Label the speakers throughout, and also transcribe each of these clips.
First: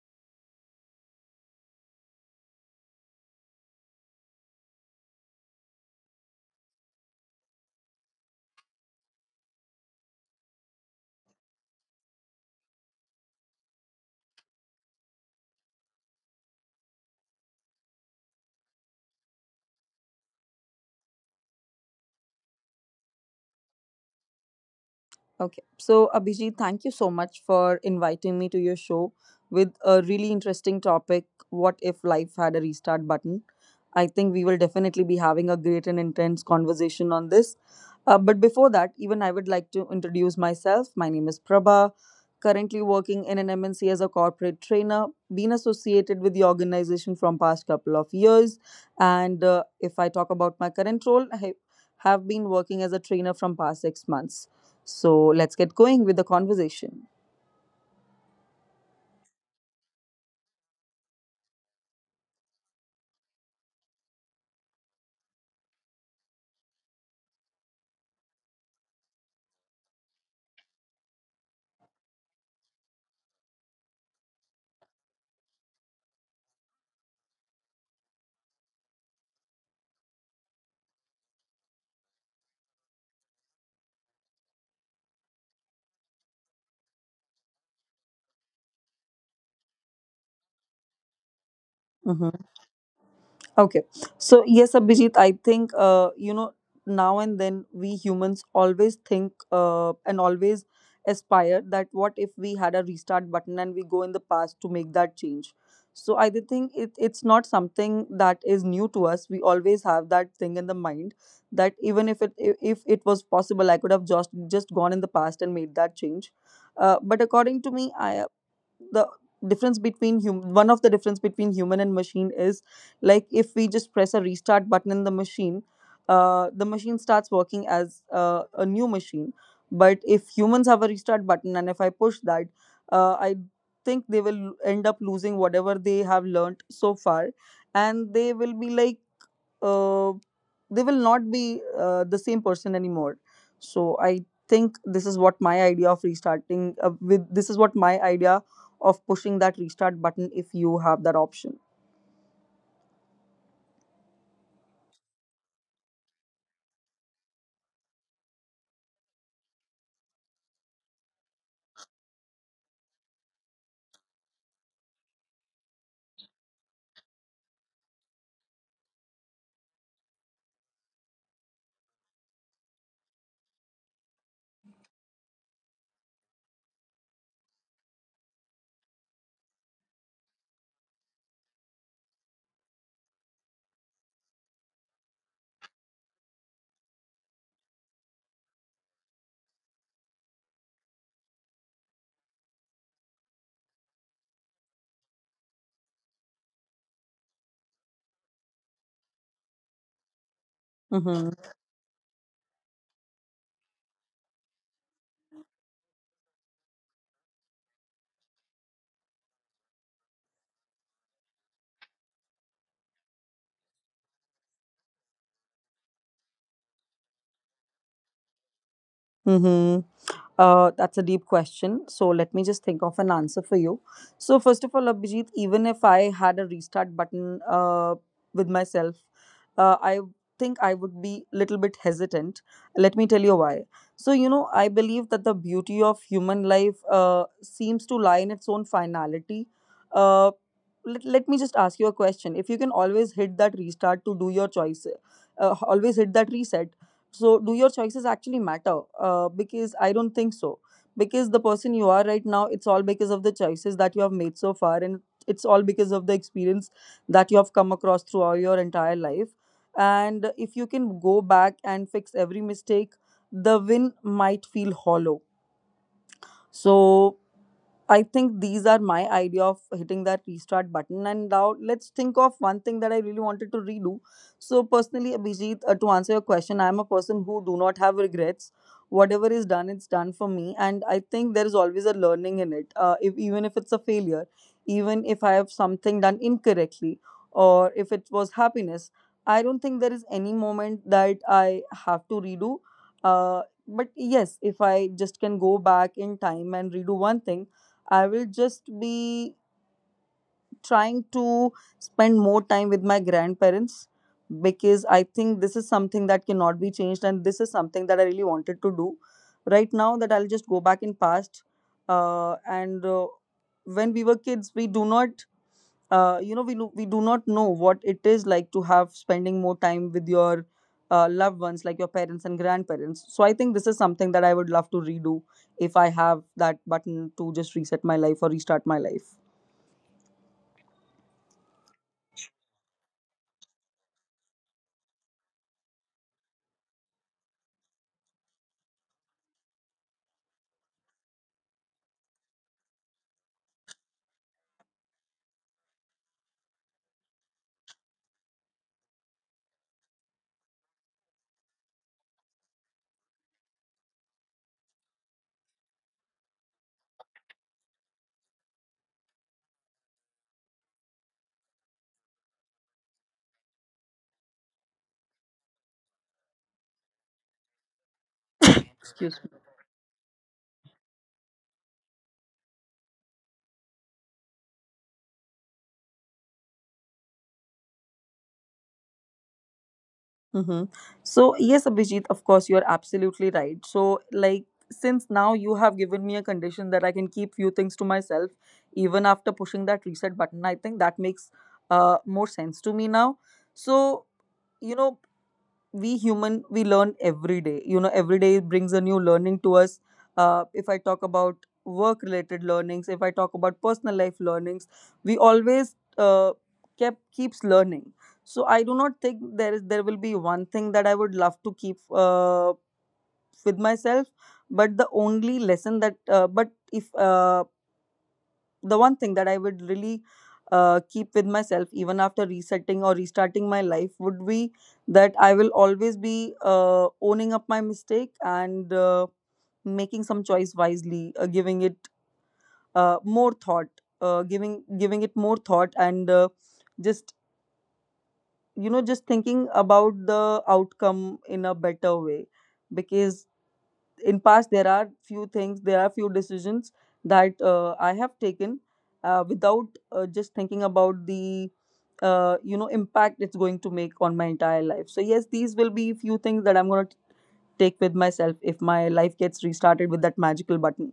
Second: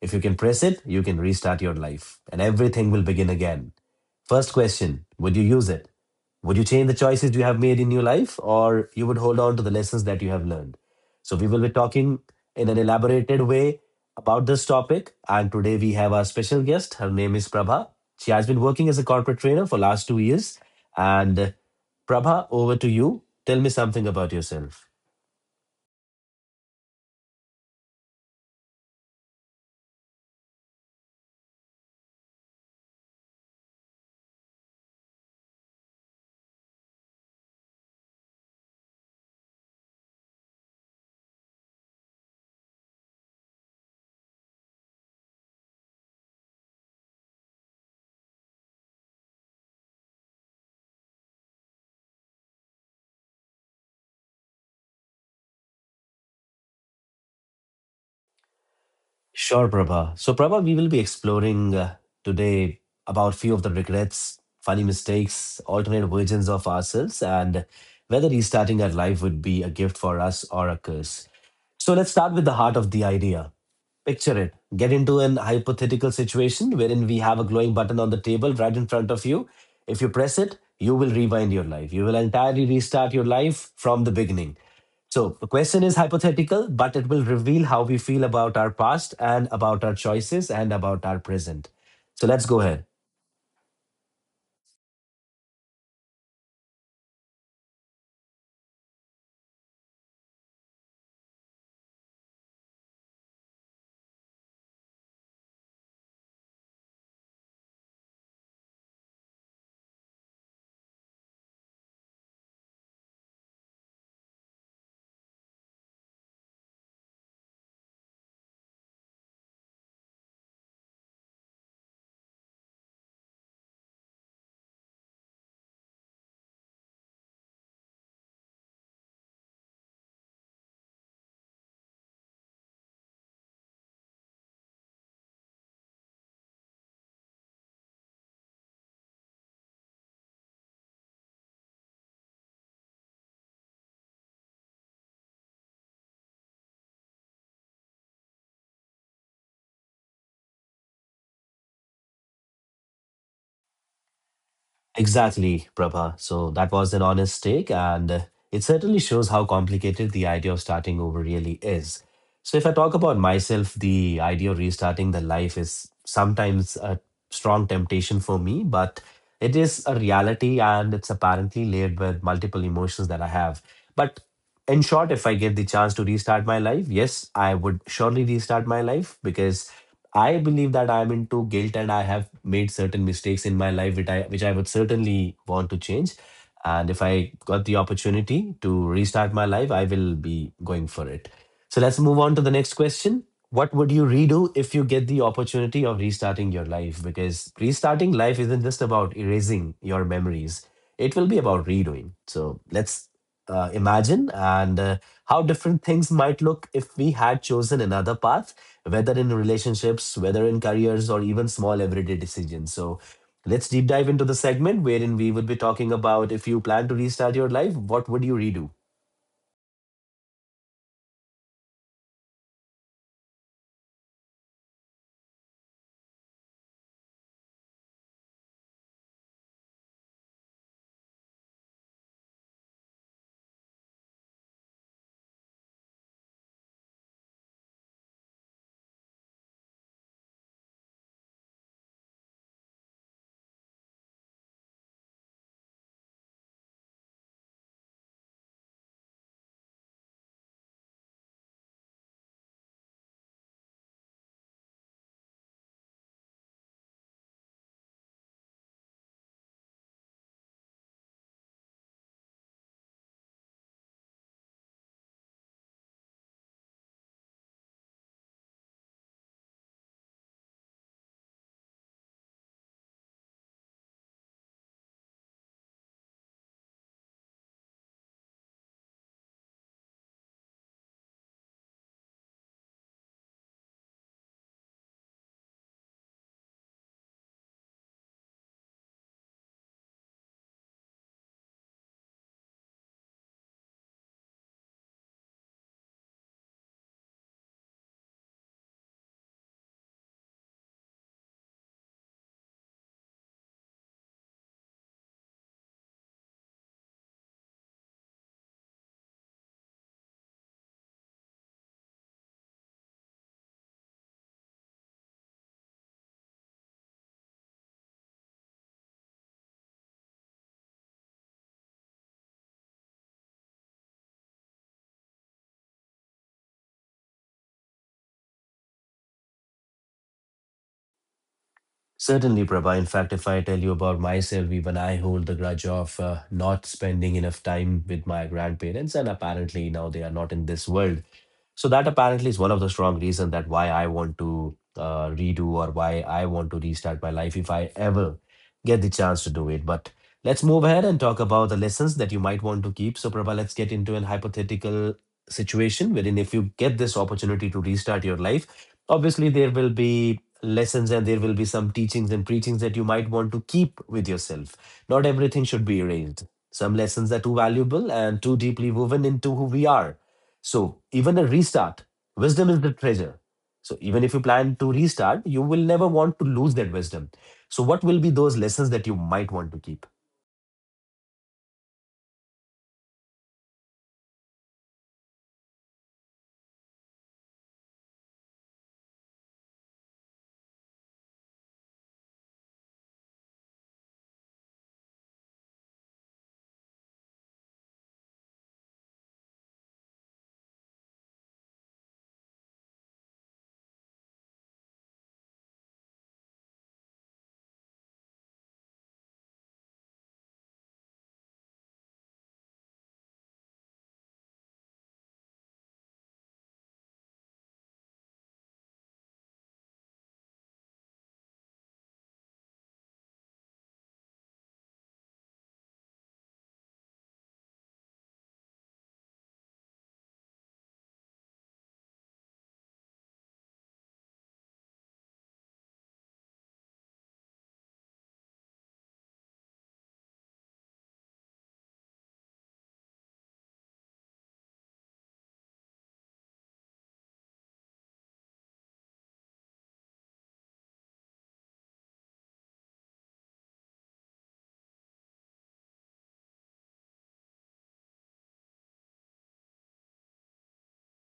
Speaker 1: If you can press it, you can restart your life and everything will begin again. First question, would you use it? Would you change the choices you have made in your life or you would hold on to the lessons that you have learned? So, we will be talking in an elaborated way about this topic. And today we have our special guest. Her name is Prabha. She has been working as a corporate trainer for last 2 years. And Prabha, over to you. Tell me something about yourself.
Speaker 2: Okay. So, Abhijit, thank you so much for inviting me to your show with a really interesting topic. What if life had a restart button? I think we will definitely be having a great and intense conversation on this. But before that, even I would like to introduce myself. My name is Prabha, currently working in an MNC as a corporate trainer, been associated with the organization from past couple of years. And if I talk about my current role, I have been working as a trainer from past 6 months. So let's get going with the conversation.
Speaker 1: Sure, Prabha. So, Prabha, we will be exploring today about few of the regrets, funny mistakes, alternate versions of ourselves, and whether restarting our life would be a gift for us or a curse. So let's start with the heart of the idea. Picture it. Get into an hypothetical situation wherein we have a glowing button on the table right in front of you. If you press it, you will rewind your life. You will entirely restart your life from the beginning. So the question is hypothetical, but it will reveal how we feel about our past and about our choices and about our present. So
Speaker 2: Mm-hmm.
Speaker 1: let's go ahead.
Speaker 2: Okay. So, yes, Abhijit, I think, you know, now and then we humans always think and always aspire that what if we had a restart button and we go in the past to make that change. So, I do think it's not something that is new to us. We always have that thing in the mind that even if it was possible, I could have just gone in the past and made that change. But according to me, I the difference between one of the difference between human and machine is like if we just press a restart button in the machine starts working as a new machine but if humans have a restart button and if I push that I think they will end up losing whatever they have learned so far and they will be like uh, they will not be the same person anymore. So I think this is what my idea of restarting with this is what my idea of pushing that restart button if you have that option.
Speaker 1: Exactly, Prabha. So that was an honest take, and it certainly shows how complicated the idea of starting over really is. So, if I talk about myself, the idea of restarting the life is sometimes a strong temptation for me, but it is a reality and it's apparently layered with multiple emotions that I have. But in short, if I get the chance to restart my life, yes, I would surely restart my life because I believe that I'm into guilt and I have made certain mistakes in my life which I would certainly want to change. And if I got the opportunity to restart my life, I will be going for it. So let's move on to the next question. What would you redo if you get the opportunity of restarting your life? Because restarting life isn't just about erasing your memories. It will be
Speaker 2: Mm-hmm.
Speaker 1: about redoing. So let's imagine and how different things might look if we had chosen another path, whether in relationships, whether in careers, or even small everyday decisions. So let's deep dive into the segment wherein we would be talking about if you plan to restart your life, what would you redo?
Speaker 2: Mm-hmm. That's a deep question. So let me just think of an answer for you. So first of all, Abhijit, even if I had a restart button with myself, I think I would be little bit hesitant. Let me tell you why. So you know, I believe that the beauty of human life seems to lie in its own finality. Uh, let me just ask you a question. If you can always hit that restart to do your choice, always hit that reset, so, do your choices actually matter? Because I don't think so. Because the person you are right now, it's all because of the choices that you have made so far, and it's all because of the experience that you have come across throughout your entire life. And if you can go back and fix every mistake, the win might feel hollow. So, I think these are my idea of hitting that restart button. And now let's think of one thing that I really wanted to redo. So personally, Abhijit, to answer your question, I'm a person who do not have regrets. Whatever is done, it's done for me, and I think there is always a learning in it. If even if it's a failure, even if I have something done incorrectly, or if it was happiness, I don't think there is any moment that I have to redo. But yes, if I just can go back in time and redo one thing, I will just be trying to spend more time with my grandparents, because I think this is something that cannot be changed and this is something that I really wanted to do right now, that I'll just go back in past and when we were kids we do not you know we do not know what it is like to have spending more time with your loved ones like your parents and grandparents. So I think this is something that I would love to redo if I have that button to just reset my life or restart my life.
Speaker 1: Certainly, Prabha. In fact, if I tell you about myself, even I hold the grudge of not spending enough time with my grandparents, and apparently now they are not in this world. So that apparently is one of the strong reason that why I want to redo or why I want to restart my life if I ever get the chance to do it. But let's move ahead and talk about the lessons that you might want to keep. So, Prabha, let's get into an hypothetical situation wherein if you get this opportunity to restart your life, obviously there will be lessons and there will be some teachings and preachings that you might want to keep with yourself. Not everything should be erased. Some lessons are too valuable and too deeply woven
Speaker 2: Excuse
Speaker 1: into who we are. So, even a restart, wisdom is the treasure. So, even if you plan to restart, you will never want to lose that wisdom. So, what will be those lessons that you might want to keep?
Speaker 2: me. Mm-hmm. So, yes, Abhijit, of course, you're absolutely right. So, like, since now you have given me a condition that I can keep few things to myself, even after pushing that reset button, I think that makes more sense to me now. So, you know, we learn every day, you know, every day brings a new learning to us. If I talk about work related learnings, if I talk about personal life learnings, we always kept keeps learning. So I do not think there will be one thing that I would love to keep with myself, but the only lesson that but if the one thing that I would really keep with myself, even after resetting or restarting my life, would be that I will always be owning up my mistake and making some choice wisely, giving it more thought, giving it more thought, and just you know just thinking about the outcome in a better way, because in past there are few things, there are few decisions that I have taken without just thinking about the you know impact it's going to make on my entire life. So yes, these will be few things that I'm going to take with myself if my life gets restarted with that magical button.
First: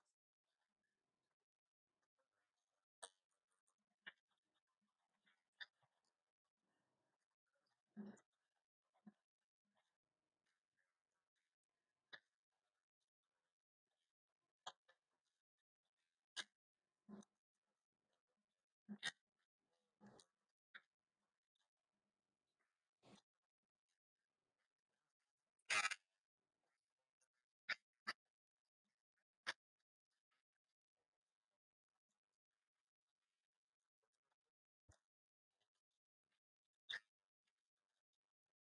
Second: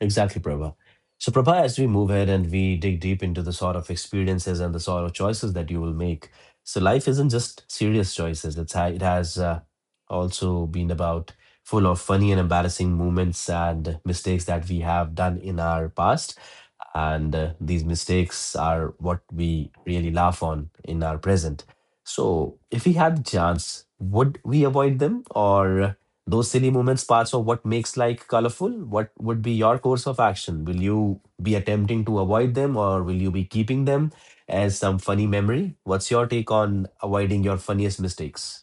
Speaker 1: Exactly, Prabha. So, Prabha, as we move ahead and we dig deep into the sort of experiences and the sort of choices that you will make, so life isn't just serious choices. It's it has also been about full of funny and embarrassing moments and mistakes that we have done in our past, and these mistakes are what we really laugh on in our present. So, if we had the chance, would we avoid them or those silly moments parts of what makes life colorful? What would be your course of action? Will you be attempting to avoid them or will you be keeping them as some funny memory? What's your take on avoiding your funniest mistakes?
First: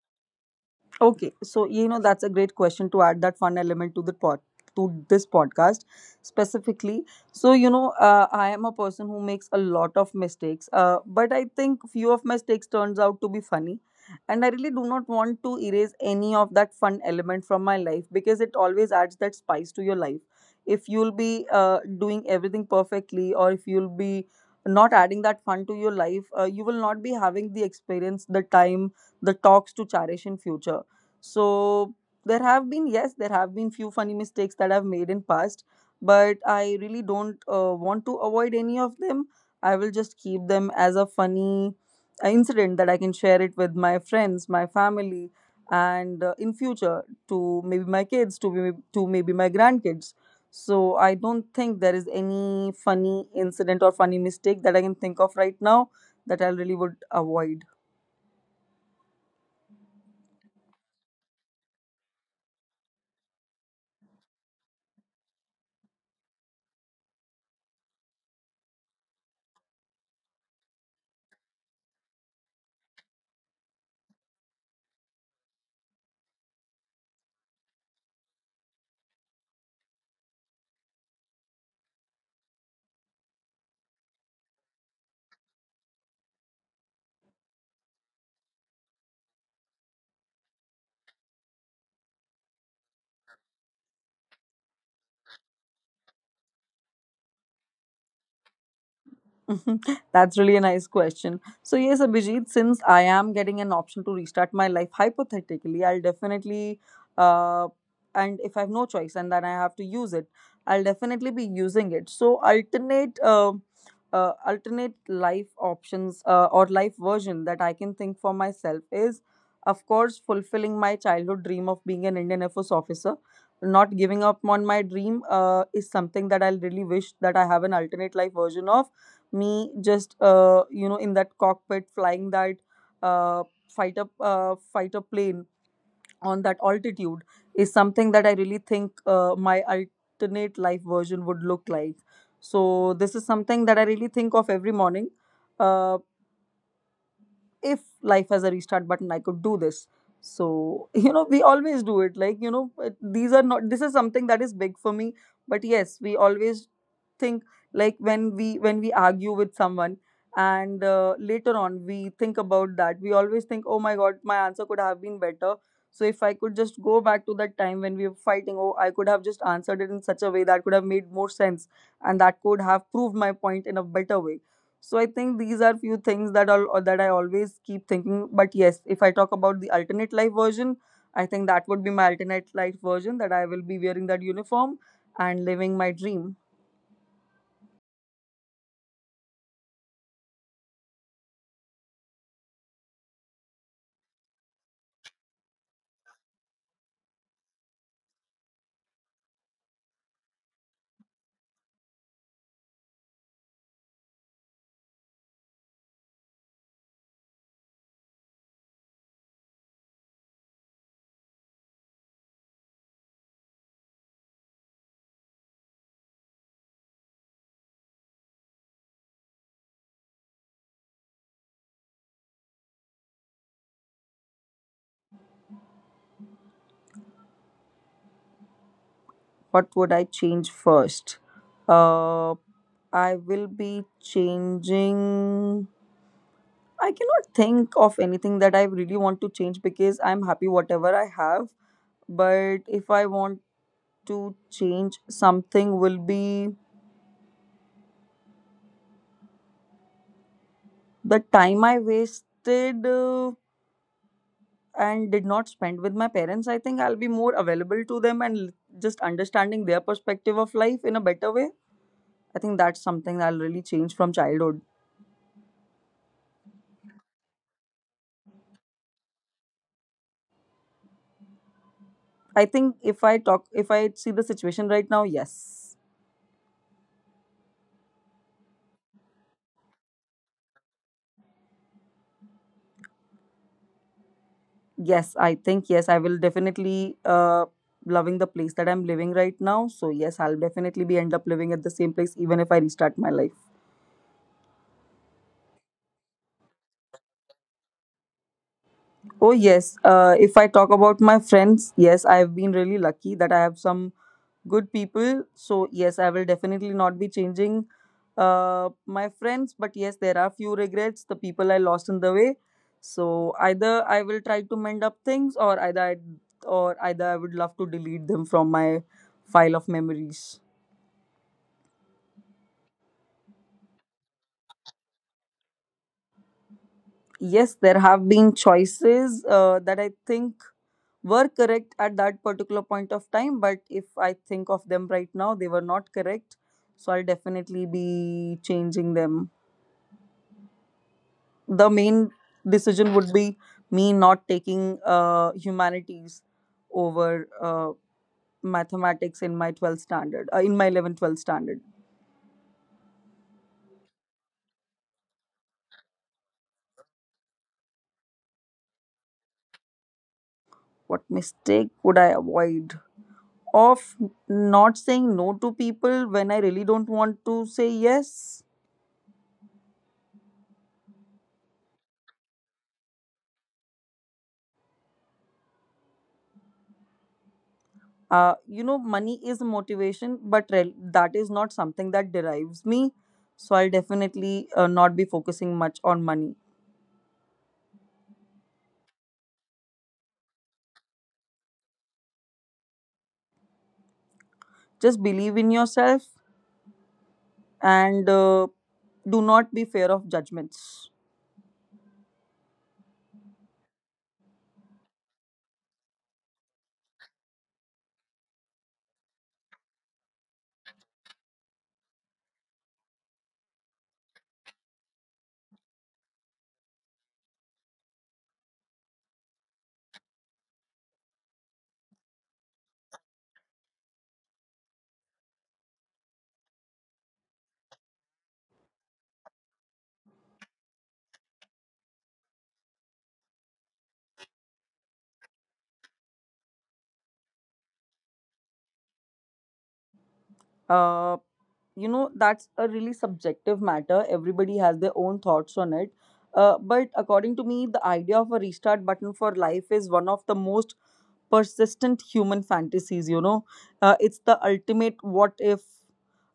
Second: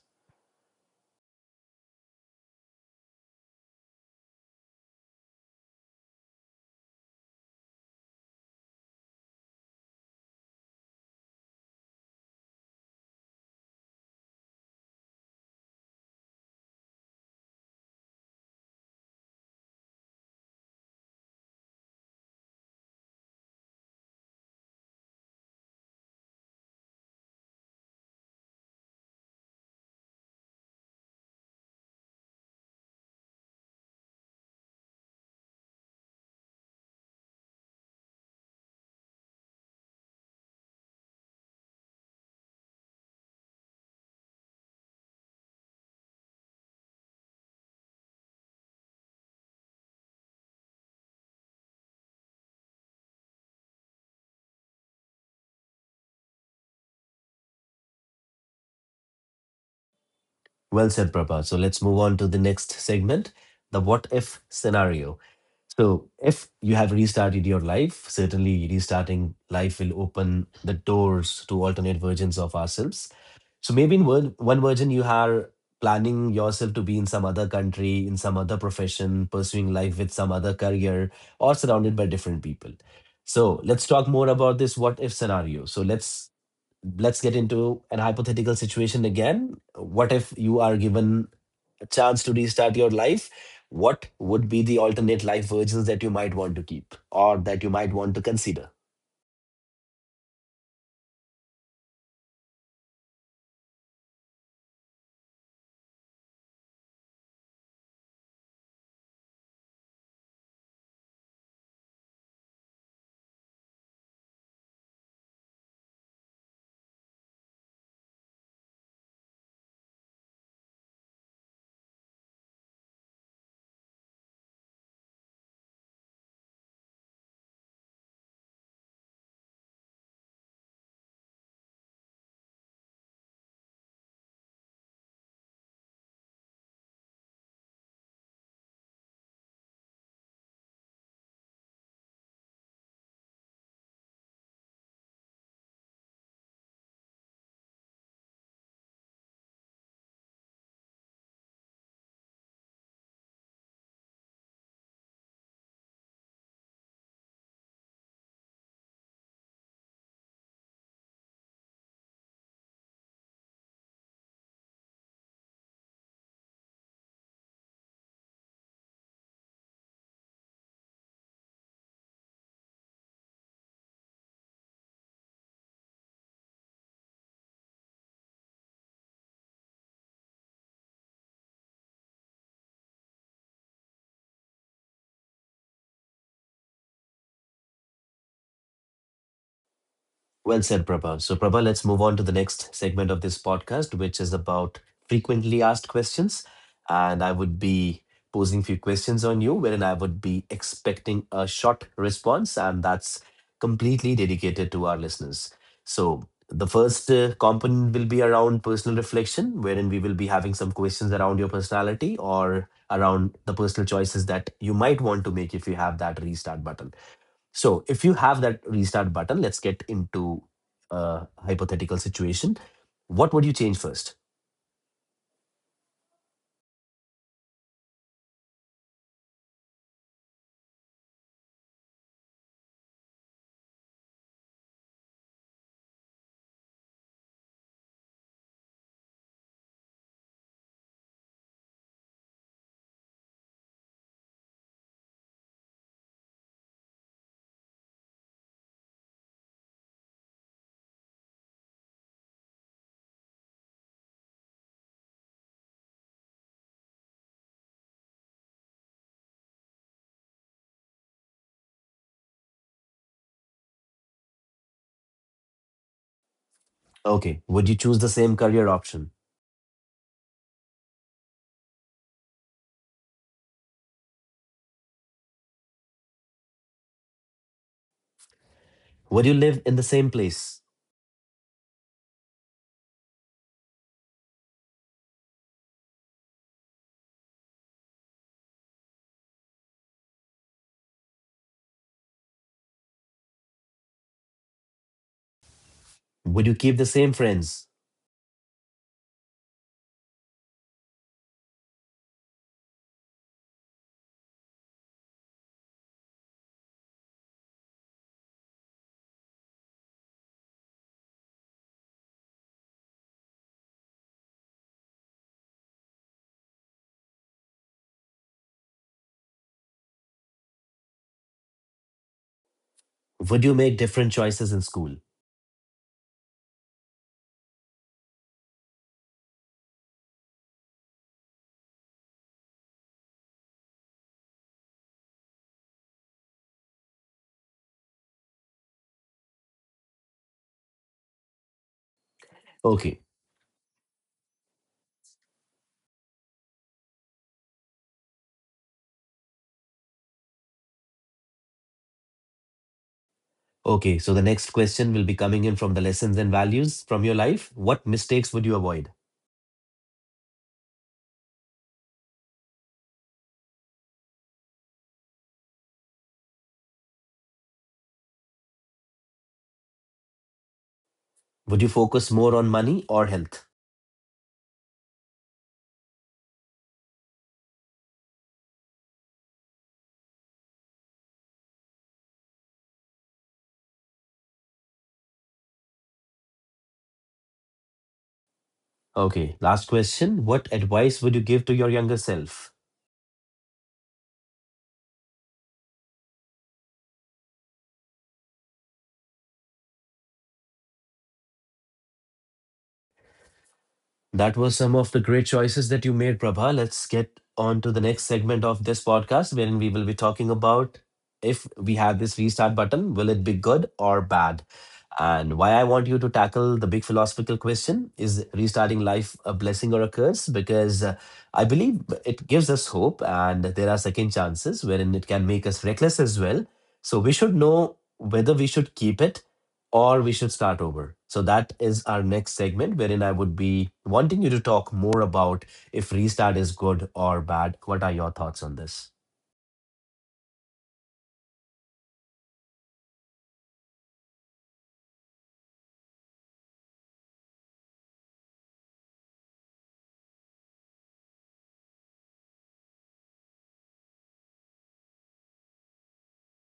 Speaker 2: Okay, so you know, that's a great question to add that fun element to the pod to this podcast specifically. So you know, I am a person who makes a lot of mistakes, but I think few of my mistakes turns out to be funny, and I really do not want to erase any of that fun element from my life because it always adds that spice to your life. If you'll be doing everything perfectly, or if you'll be not adding that fun to your life, you will not be having the experience, the time, the talks to cherish in future. So there have been, yes, there have been few funny mistakes that I've made in past, but I really don't want to avoid any of them. I will just keep them as a funny incident that I can share it with my friends, my family, and in future to maybe my kids, to maybe my grandkids. So I don't think there is any funny incident or funny mistake that I can think of right now that I really would avoid.
Speaker 1: Well said, Prabha. So let's move on to the next segment, the what if scenario. So, if you have restarted your life, certainly restarting life will open the doors to alternate versions of ourselves. So maybe in one version, you are planning yourself to be in some other country, in some other profession, pursuing life with some other career, or surrounded by different people. So let's talk more about this what if scenario. So let's get into an hypothetical situation again. What if you are given a chance to restart your life? What would be the alternate life versions that you might want to keep or that you might want to consider?
Speaker 2: That's really a nice question. So yes, Abhijit, since I am getting an option to restart my life hypothetically, I'll definitely uh and if I have no choice and then I have to use it, I'll definitely be using it. So alternate life options or life version that I can think for myself is of course fulfilling my childhood dream of being an Indian Air Force officer. Not giving up on my dream is something that I'll really wish that I have an alternate life version of me just you know in that cockpit flying that uh, fighter plane on that altitude is something that I really think my alternate life version would look like. So this is something that I really think of every morning. Uh, if life has a restart button I could do this. So you know we always do it like, you know, it- these are not this is something that is big for me, but yes we always think, like, when we argue with someone and later on we think about that, we always think, oh my god, my answer could have been better. So if I could just go back to that time when we were fighting, oh I could have just answered it in such a way that could have made more sense and that could have proved my point in a better way. So I think these are few things that all or that I always keep thinking. But yes, if I talk about the alternate life version, I think that would be my alternate life version, that I will be wearing that uniform and living my dream.
Speaker 1: Well said, Prabha. So, Prabha, let's move on to the next segment of this podcast, which is about frequently asked questions. And I would be posing few questions on you, wherein I would be expecting a short response, and that's completely dedicated to our listeners. So, the first component will be around personal reflection, wherein we will be having some questions around your personality or around the personal choices that you might want to make if you have that restart button. So if you have that restart button, let's get into a hypothetical situation. What would you change first?
Speaker 2: What would I change first? Uh, I will be changing. I cannot think of anything that I really want to change because I'm happy whatever I have. But if I want to change something, will be the time I wasted, and did not spend with my parents. I think I'll be more available to them and just understanding their perspective of life in a better way. I think that's something that'll really change from childhood.
Speaker 1: Okay. Would you choose the same career option?
Speaker 2: I think if I talk, if I see the situation right now, yes.
Speaker 1: Would you live in the same place?
Speaker 2: Yes, I think, yes, I will definitely loving the place that I'm living right now. So, yes, I'll definitely be end up living at the same place even if I restart my life.
Speaker 1: Would you keep the same friends?
Speaker 2: Oh, yes. If I talk about my friends, yes, I've been really lucky that I have some good people. So yes, I will definitely not be changing my friends. But yes, there are few regrets. The people I lost in the way. So either I will try to mend up things, or either I would love to delete them from my file of memories.
Speaker 1: Would you make different choices in school?
Speaker 2: Yes, there have been choices that I think were correct at that particular point of time, but if I think of them right now they were not correct, so I'll definitely be changing them. The main
Speaker 1: Okay.
Speaker 2: decision would be me not taking humanities over mathematics in my 12th standard, in my 11th 12th standard.
Speaker 1: Okay. So the next question will be coming in from the lessons and values from your life. What mistakes would you avoid?
Speaker 2: What mistake would I avoid? Of not saying no to people when I really don't want to say yes.
Speaker 1: Would you focus more on money or health?
Speaker 2: You know, money is a motivation, but that is not something that derives me, so I'll definitely not be focusing much on money.
Speaker 1: Okay. Last question. What advice would you give to your younger self?
Speaker 2: Just believe in yourself, and do not be fair of judgments.
Speaker 1: That was some of the great choices that you made, Prabha. Let's get on to the next segment of this podcast, wherein we will be talking about if we have this restart button, will it be good or bad? And why I want you to tackle the big philosophical question is restarting life a blessing or a curse? Because I believe it gives us hope and there are second chances wherein it can make us reckless as well. So we should know whether we should keep it or we should start over. So that is our next segment wherein I would be wanting you to talk more about if restart is good or bad. What are your thoughts on this?
Speaker 2: Uh, you know, that's a really subjective matter. Everybody has their own thoughts on it. But according to me, the idea of a restart button for life is one of the most persistent human fantasies. You know, it's the ultimate what if,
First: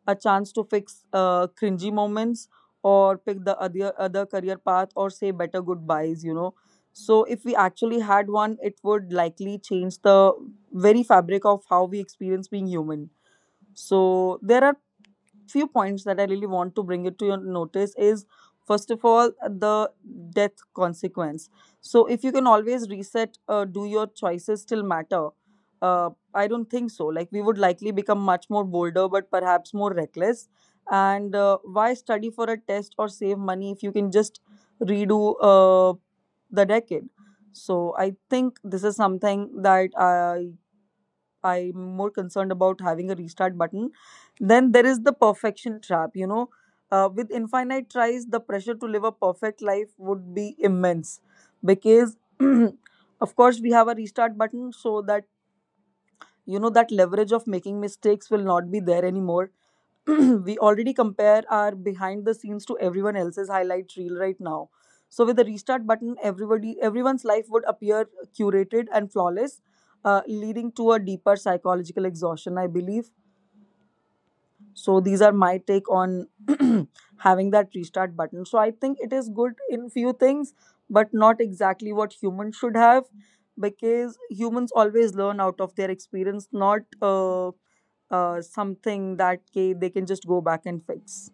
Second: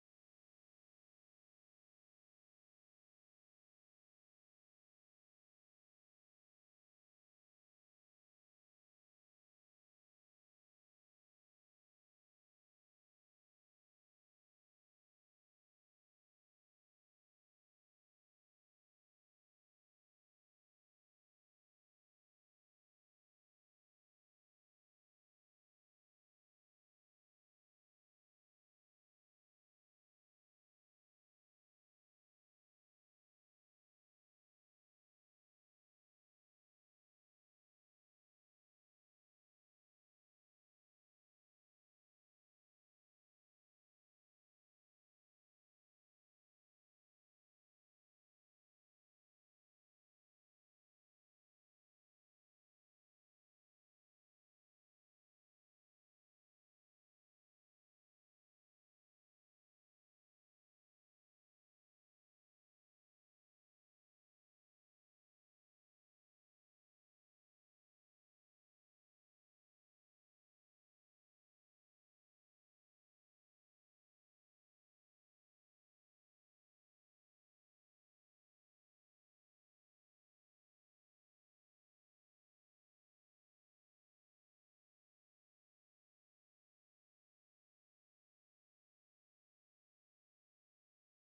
Speaker 2: a chance to fix cringy moments, or pick the other career path, or say better goodbyes. So if we actually had one, it would likely change the very fabric of how we experience being human. So there are few points that I really want to bring it to your notice, is first of all the death consequence. So if you can always reset, do your choices still matter? I don't think so. Like, we would likely become much more bolder, but perhaps more reckless. And why study for a test or save money if you can just redo the decade? So I think this is something that I'm more concerned about having a restart button. Then there is the perfection trap, you know. With infinite tries, the pressure to live a perfect life would be immense because, of course, we have a restart button so that, you know, that leverage of making mistakes will not be there anymore. We already compare our behind the scenes to everyone else's highlight reel right now. So with the restart button, everybody everyone's life would appear curated and flawless, leading to a deeper psychological exhaustion, I believe. So these are my take on having that restart button. So I think it is good in few things, but not exactly what humans should have, because humans always learn out of their experience, not something that they can just go back and fix.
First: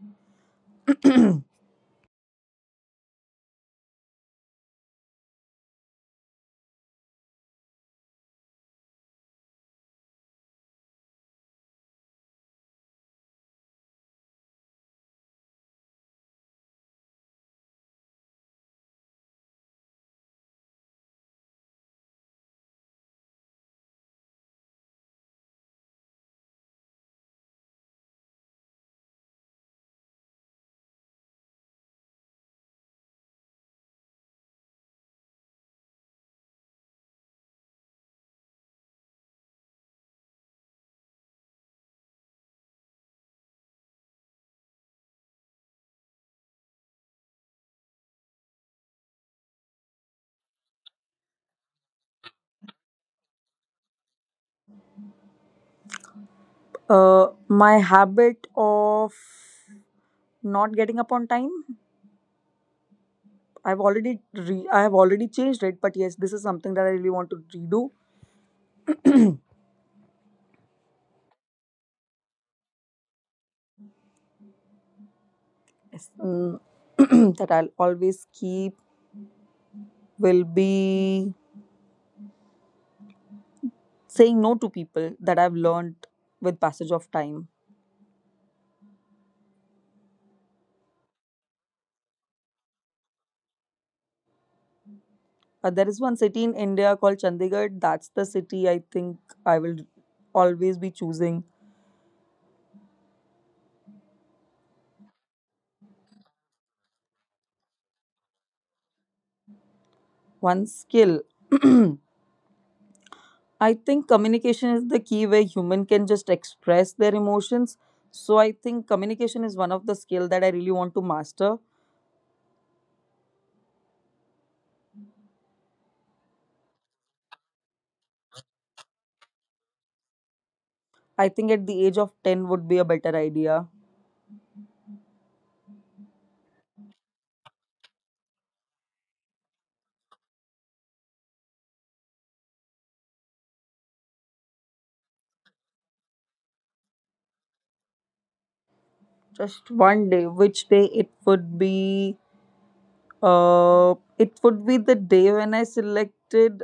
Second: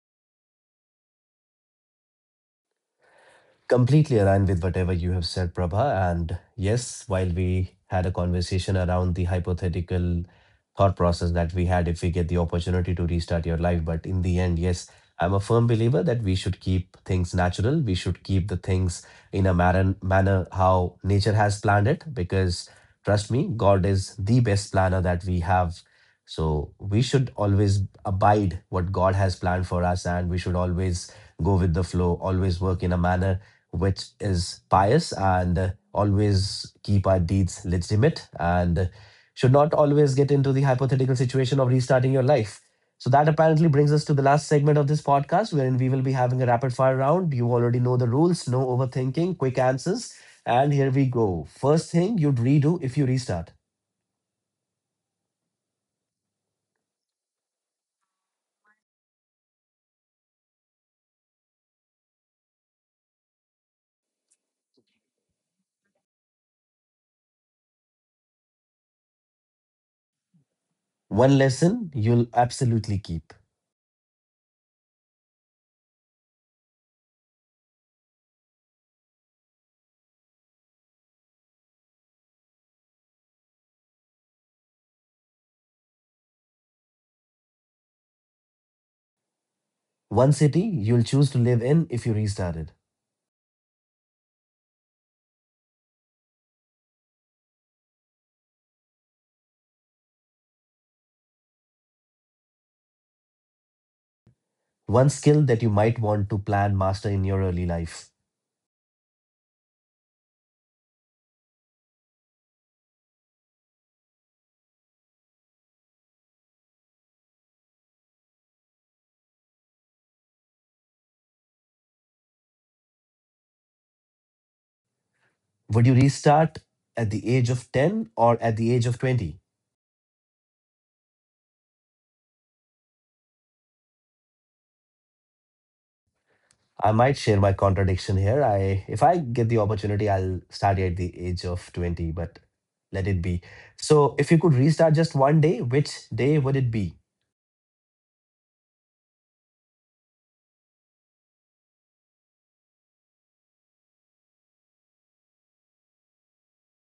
Speaker 1: Completely aligned with whatever you have said, Prabha. And yes, while we had a conversation around the hypothetical thought process that we had if we get the opportunity to restart your life, but in the end, yes, I'm a firm believer that we should keep things natural. We should keep the things in a manner how nature has planned it, because trust me, God is the best planner that we have. So we should always abide what God has planned for us, and we should always go with the flow, always work in a manner which is pious and always keep our deeds legitimate and should not always get into the hypothetical situation of restarting your life. So, that apparently brings us to the last segment of this podcast, wherein we will be having a rapid fire round. You already know the rules, no overthinking, quick answers. And here we go. First thing you'd redo if you restart.
Speaker 2: My habit of not getting up on time. I've already I have already changed it, but yes, this is something that I really want to redo.
Speaker 1: One lesson you'll absolutely keep.
Speaker 2: Yes. Mm, that I'll always keep will be saying no to people that I've learned with passage of time.
Speaker 1: One city you'll choose to live in if you restarted.
Speaker 2: There is one city in India called Chandigarh. That's the city I think I will always be choosing.
Speaker 1: One skill that you might want to plan master in your early life.
Speaker 2: One skill. I think communication is the key where human can just express their emotions. So I think communication is one of the skill that I really want to master.
Speaker 1: Would you restart at the age of 10 or at the age of 20?
Speaker 2: I think at the age of 10 would be a better idea.
Speaker 1: I might share my contradiction here. I if I get the opportunity, I'll start at the age of 20, but let it be. So if you could restart just one day, which day would it be?
Speaker 2: Just one day, which day it would be, it would be the day when I selected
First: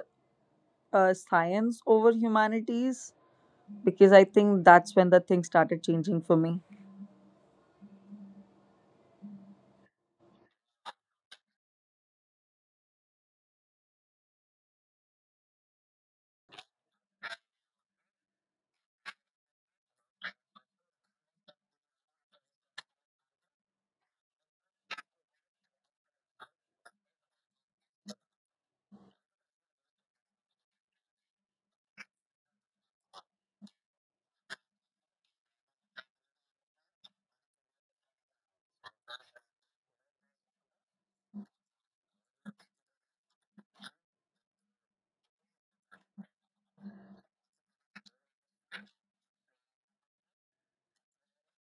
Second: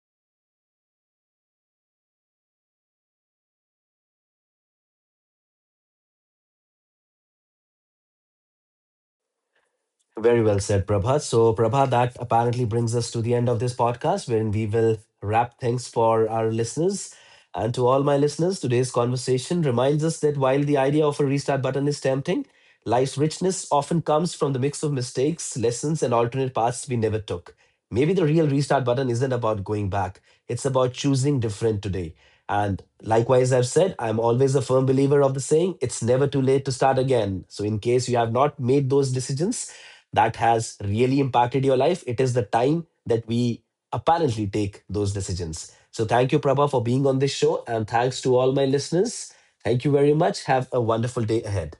Speaker 2: science over humanities, because I think that's when the thing started changing for me.
Speaker 1: Very well said, Prabha. So, Prabha, that apparently brings us to the end of this podcast, wherein we will wrap things for our listeners. And to all my listeners, today's conversation reminds us that while the idea of a restart button is tempting, life's richness often comes from the mix of mistakes, lessons, and alternate paths we never took. Maybe the real restart button isn't about going back, it's about choosing different today. And likewise, I've said, I'm always a firm believer of the saying, it's never too late to start again. So, in case you have not made those decisions, that has really impacted your life, it is the time that we apparently take those decisions. So thank you, Prabha, for being on this show. And thanks to all my listeners. Thank you very much. Have a wonderful day ahead.